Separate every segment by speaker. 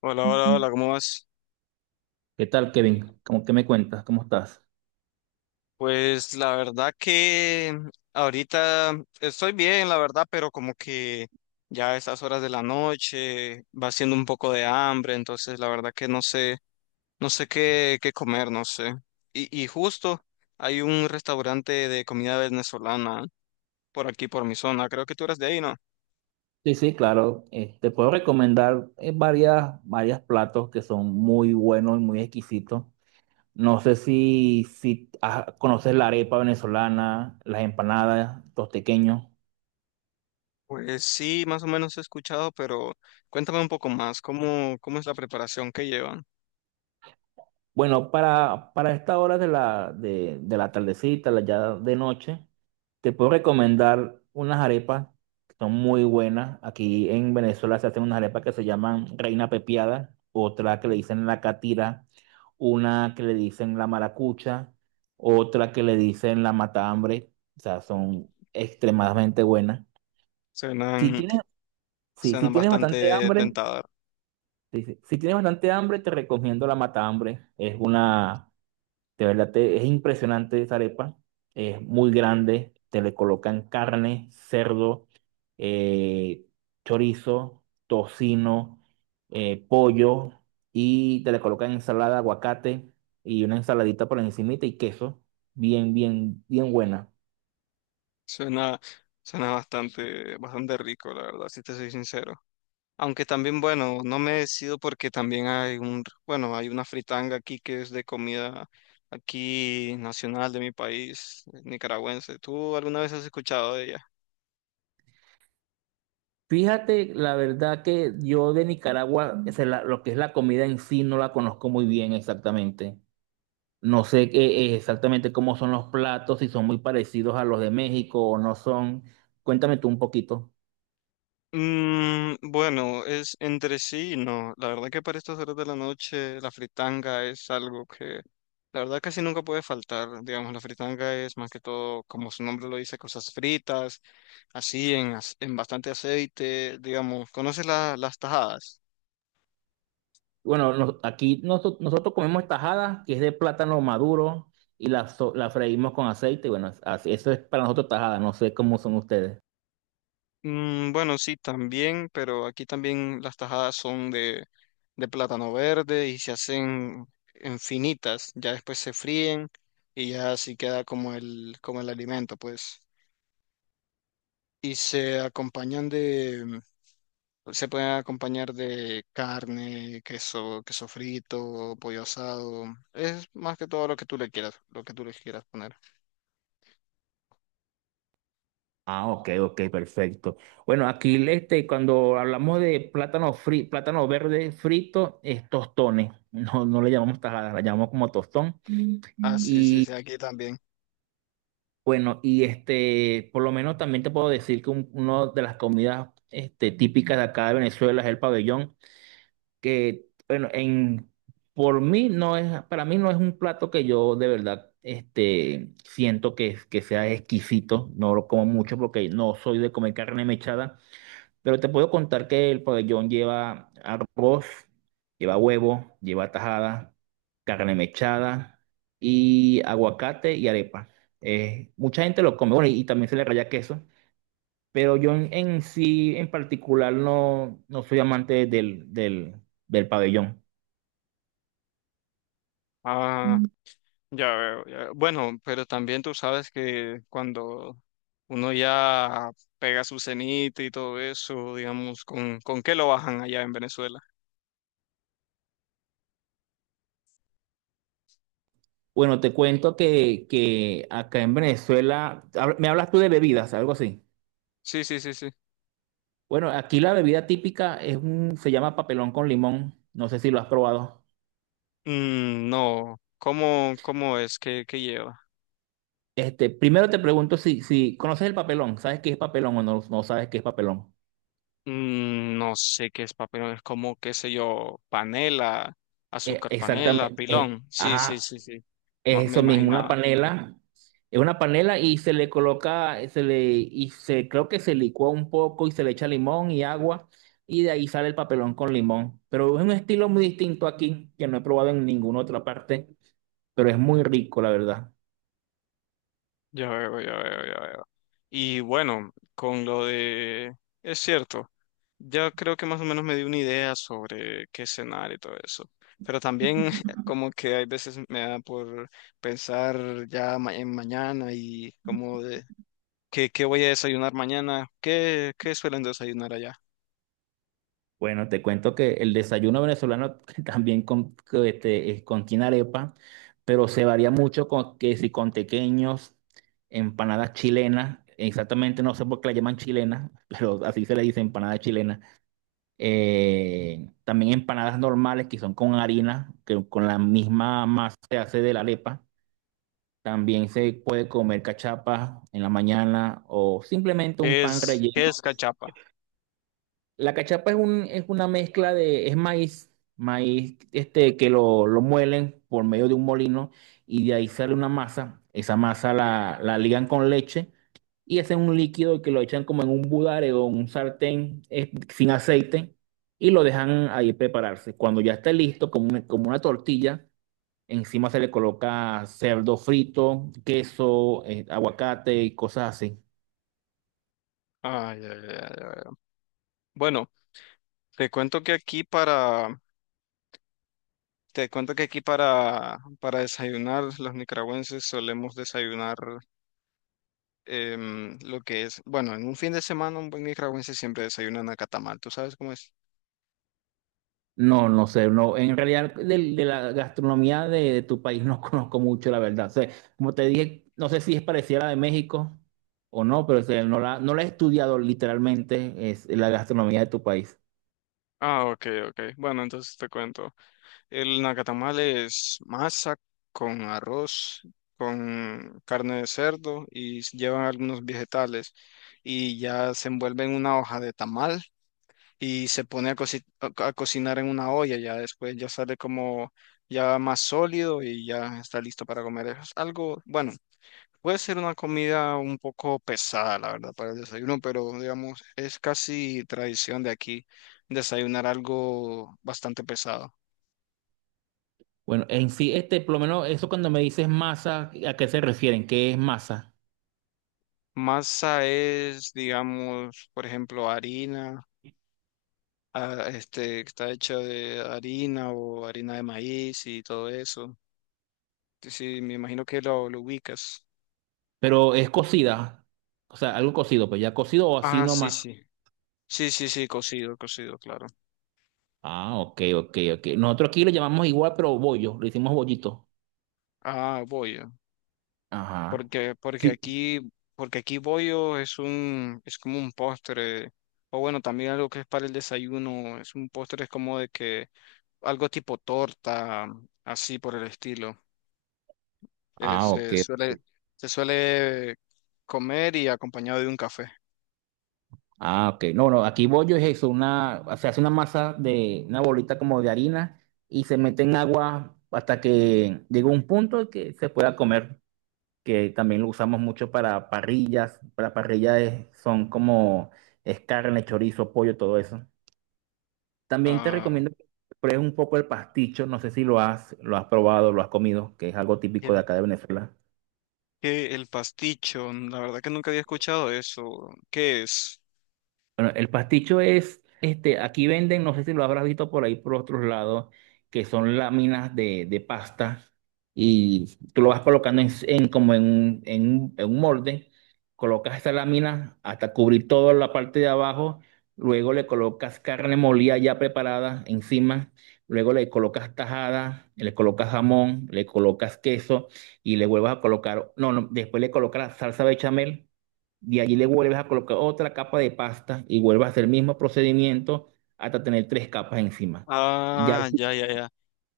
Speaker 1: Hola, hola, hola, ¿cómo vas?
Speaker 2: ¿Qué tal, Kevin? ¿Cómo que me cuentas? ¿Cómo estás?
Speaker 1: Pues la verdad que ahorita estoy bien, la verdad, pero como que ya a estas horas de la noche va siendo un poco de hambre, entonces la verdad que no sé, no sé qué, qué comer, no sé. Y justo hay un restaurante de comida venezolana por aquí, por mi zona, creo que tú eres de ahí, ¿no?
Speaker 2: Sí, sí, claro. Te puedo recomendar varias platos que son muy buenos y muy exquisitos. No sé si conoces la arepa venezolana, las empanadas, los tequeños.
Speaker 1: Pues sí, más o menos he escuchado, pero cuéntame un poco más, ¿cómo, cómo es la preparación que llevan?
Speaker 2: Bueno, para esta hora de la tardecita, la ya de noche, te puedo recomendar unas arepas que son muy buenas. Aquí en Venezuela se hacen unas arepas que se llaman Reina Pepiada, otra que le dicen la catira, una que le dicen la maracucha, otra que le dicen la matahambre. O sea, son extremadamente buenas. Si
Speaker 1: Suenan,
Speaker 2: tienes, si
Speaker 1: suenan
Speaker 2: tienes bastante
Speaker 1: bastante
Speaker 2: hambre,
Speaker 1: tentadoras.
Speaker 2: si tienes bastante hambre, te recomiendo la matahambre. Es una de verdad, es impresionante esa arepa. Es muy grande. Te le colocan carne, cerdo, eh, chorizo, tocino, pollo y te le colocan ensalada, aguacate y una ensaladita por encimita y queso. Bien, bien, bien buena.
Speaker 1: Suena, suena bastante, bastante rico, la verdad, si te soy sincero. Aunque también, bueno, no me decido porque también hay un, bueno, hay una fritanga aquí que es de comida aquí nacional de mi país, nicaragüense. ¿Tú alguna vez has escuchado de ella?
Speaker 2: Fíjate, la verdad que yo de Nicaragua, o sea, lo que es la comida en sí, no la conozco muy bien exactamente. No sé exactamente cómo son los platos, si son muy parecidos a los de México o no son. Cuéntame tú un poquito.
Speaker 1: Mm, bueno, es entre sí y no. La verdad que para estas horas de la noche la fritanga es algo que la verdad casi nunca puede faltar. Digamos, la fritanga es más que todo, como su nombre lo dice, cosas fritas así en, en bastante aceite, digamos. ¿Conoces las tajadas?
Speaker 2: Bueno, aquí nosotros comemos tajada que es de plátano maduro, y la freímos con aceite. Bueno, eso es para nosotros tajada, no sé cómo son ustedes.
Speaker 1: Mm, bueno, sí, también, pero aquí también las tajadas son de plátano verde y se hacen en finitas, ya después se fríen y ya así queda como el alimento, pues. Y se acompañan de, mm, se pueden acompañar de carne, queso, queso frito, pollo asado. Es más que todo lo que tú le quieras, lo que tú le quieras poner.
Speaker 2: Ah, ok, ok, perfecto. Bueno, aquí este, cuando hablamos de plátano verde frito, es tostones. No, no le llamamos tajada, la llamamos como tostón.
Speaker 1: Ah, sí, sí, sí, aquí también.
Speaker 2: Bueno, y este, por lo menos también te puedo decir que una de las comidas este, típicas de acá de Venezuela es el pabellón, que, bueno, por mí no es, para mí no es un plato que yo de verdad este, siento que sea exquisito, no lo como mucho porque no soy de comer carne mechada, pero te puedo contar que el pabellón lleva arroz, lleva huevo, lleva tajada, carne mechada y aguacate y arepa. Mucha gente lo come, bueno, y también se le raya queso, pero yo en sí, en particular, no, no soy amante del pabellón.
Speaker 1: Ah,
Speaker 2: Mm.
Speaker 1: ya veo, ya veo. Bueno, pero también tú sabes que cuando uno ya pega su cenita y todo eso, digamos, con qué lo bajan allá en Venezuela?
Speaker 2: Bueno, te cuento que acá en Venezuela, me hablas tú de bebidas, algo así.
Speaker 1: Sí, sí, sí, sí.
Speaker 2: Bueno, aquí la bebida típica es un, se llama papelón con limón, no sé si lo has probado.
Speaker 1: Mm, no, ¿cómo, cómo es? ¿Qué, qué lleva?
Speaker 2: Este, primero te pregunto si conoces el papelón, ¿sabes qué es papelón o no, no sabes qué es papelón?
Speaker 1: Mm, no sé qué es papelón, es como, qué sé yo, panela, azúcar panela,
Speaker 2: Exactamente.
Speaker 1: pilón. Sí, sí,
Speaker 2: Ajá,
Speaker 1: sí, sí. Ma-
Speaker 2: es
Speaker 1: Me
Speaker 2: eso mismo, una
Speaker 1: imaginaba.
Speaker 2: panela. Es una panela y se le coloca, se le, y se, creo que se licúa un poco y se le echa limón y agua y de ahí sale el papelón con limón. Pero es un estilo muy distinto aquí que no he probado en ninguna otra parte, pero es muy rico, la verdad.
Speaker 1: Ya veo, ya veo, ya veo. Y bueno, con lo de... Es cierto. Yo creo que más o menos me di una idea sobre qué cenar y todo eso. Pero también como que hay veces me da por pensar ya en mañana y como de qué, qué voy a desayunar mañana. ¿Qué, qué suelen desayunar allá?
Speaker 2: Bueno, te cuento que el desayuno venezolano también contiene arepa, pero se varía mucho con que si con tequeños, empanadas chilenas, exactamente no sé por qué la llaman chilenas, pero así se le dice empanada chilena. También empanadas normales que son con harina, que con la misma masa se hace de la arepa. También se puede comer cachapas en la mañana o simplemente un pan
Speaker 1: Qué es
Speaker 2: relleno.
Speaker 1: cachapa?
Speaker 2: La cachapa es un, es una mezcla de, es maíz, maíz este, que lo muelen por medio de un molino y de ahí sale una masa. Esa masa la ligan con leche y hacen un líquido que lo echan como en un budare o en un sartén sin aceite y lo dejan ahí prepararse. Cuando ya esté listo, como una tortilla, encima se le coloca cerdo frito, queso, aguacate y cosas así.
Speaker 1: Ay, ay, ay, ay, ay. Bueno, te cuento que aquí para, te cuento que aquí para desayunar, los nicaragüenses solemos desayunar lo que es, bueno, en un fin de semana un buen nicaragüense siempre desayuna nacatamal, ¿tú sabes cómo es?
Speaker 2: No, no sé, no, en realidad de la gastronomía de tu país no conozco mucho, la verdad. O sea, como te dije, no sé si es parecida a la de México o no, pero o sea, no la he estudiado literalmente, es la gastronomía de tu país.
Speaker 1: Ah, ok, ok. Bueno, entonces te cuento. El nacatamal es masa con arroz, con carne de cerdo y llevan algunos vegetales y ya se envuelve en una hoja de tamal y se pone a, a cocinar en una olla. Ya después ya sale como ya más sólido y ya está listo para comer. Es algo, bueno, puede ser una comida un poco pesada, la verdad, para el desayuno, pero digamos, es casi tradición de aquí desayunar algo bastante pesado.
Speaker 2: Bueno, en sí, este, por lo menos eso cuando me dices masa, ¿a qué se refieren? ¿Qué es masa?
Speaker 1: Masa es, digamos, por ejemplo, harina, que está hecha de harina o harina de maíz y todo eso. Sí, sí, me imagino que lo ubicas.
Speaker 2: Pero es cocida, o sea, algo cocido, pues ya cocido o así
Speaker 1: Ah, sí,
Speaker 2: nomás.
Speaker 1: sí. Sí, sí, sí, cocido, cocido, claro.
Speaker 2: Ah, ok, ok, ok. Nosotros aquí le llamamos igual, pero bollo, le hicimos bollito.
Speaker 1: Ah, voy.
Speaker 2: Ajá.
Speaker 1: Porque,
Speaker 2: Sí.
Speaker 1: porque aquí bollo es un, es como un postre, o bueno, también algo que es para el desayuno, es un postre, es como de que algo tipo torta, así por el estilo.
Speaker 2: Ah, ok.
Speaker 1: Se suele,
Speaker 2: Ok.
Speaker 1: se suele comer y acompañado de un café.
Speaker 2: Ah, ok. No, no, aquí bollo es eso, una, se hace una masa de una bolita como de harina y se mete en agua hasta que llega un punto que se pueda comer, que también lo usamos mucho para parrillas. Para parrillas son como es carne, chorizo, pollo, todo eso. También te
Speaker 1: Ah,
Speaker 2: recomiendo que pruebes un poco el pasticho, no sé si lo has probado, lo has comido, que es algo típico de
Speaker 1: el,
Speaker 2: acá de Venezuela.
Speaker 1: que el pasticho, la verdad que nunca había escuchado eso. ¿Qué es?
Speaker 2: Bueno, el pasticho es, este, aquí venden, no sé si lo habrás visto por ahí por otros lados, que son láminas de pasta y tú lo vas colocando en como en, un- en, un en un molde, colocas esa lámina hasta cubrir toda la parte de abajo, luego le colocas carne molida ya preparada encima, luego le colocas tajada, le colocas jamón, le colocas queso y le vuelvas a colocar, no, no, después le colocas salsa bechamel y allí le vuelves a colocar otra capa de pasta y vuelves a hacer el mismo procedimiento hasta tener tres capas encima. Y ya,
Speaker 1: Ah, ya, ya, ya.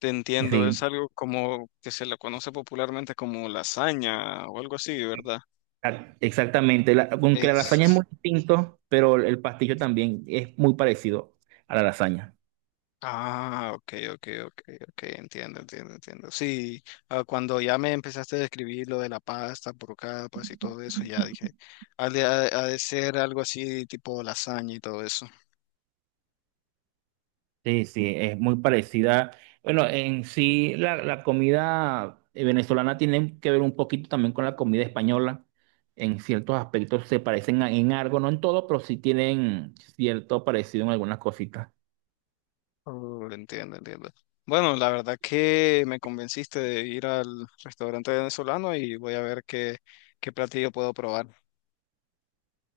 Speaker 1: Te entiendo, es
Speaker 2: sí,
Speaker 1: algo como que se lo conoce popularmente como lasaña o algo así, ¿verdad?
Speaker 2: exactamente. Aunque la lasaña es
Speaker 1: Es...
Speaker 2: muy distinto, pero el pastillo también es muy parecido a la lasaña.
Speaker 1: Ah, ok, ok, ok, ok, entiendo, entiendo, entiendo. Sí, cuando ya me empezaste a describir lo de la pasta por capas y todo eso, ya dije, ha de, ha de ser algo así tipo lasaña y todo eso.
Speaker 2: Sí, sí, es muy parecida. Bueno, en sí la comida venezolana tiene que ver un poquito también con la comida española. En ciertos aspectos se parecen en algo, no en todo, pero sí tienen cierto parecido en algunas cositas.
Speaker 1: Oh, entiendo, entiendo. Bueno, la verdad que me convenciste de ir al restaurante venezolano y voy a ver qué, qué platillo puedo probar.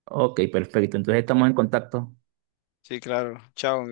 Speaker 2: Ok, perfecto. Entonces estamos en contacto.
Speaker 1: Sí, claro. Chao.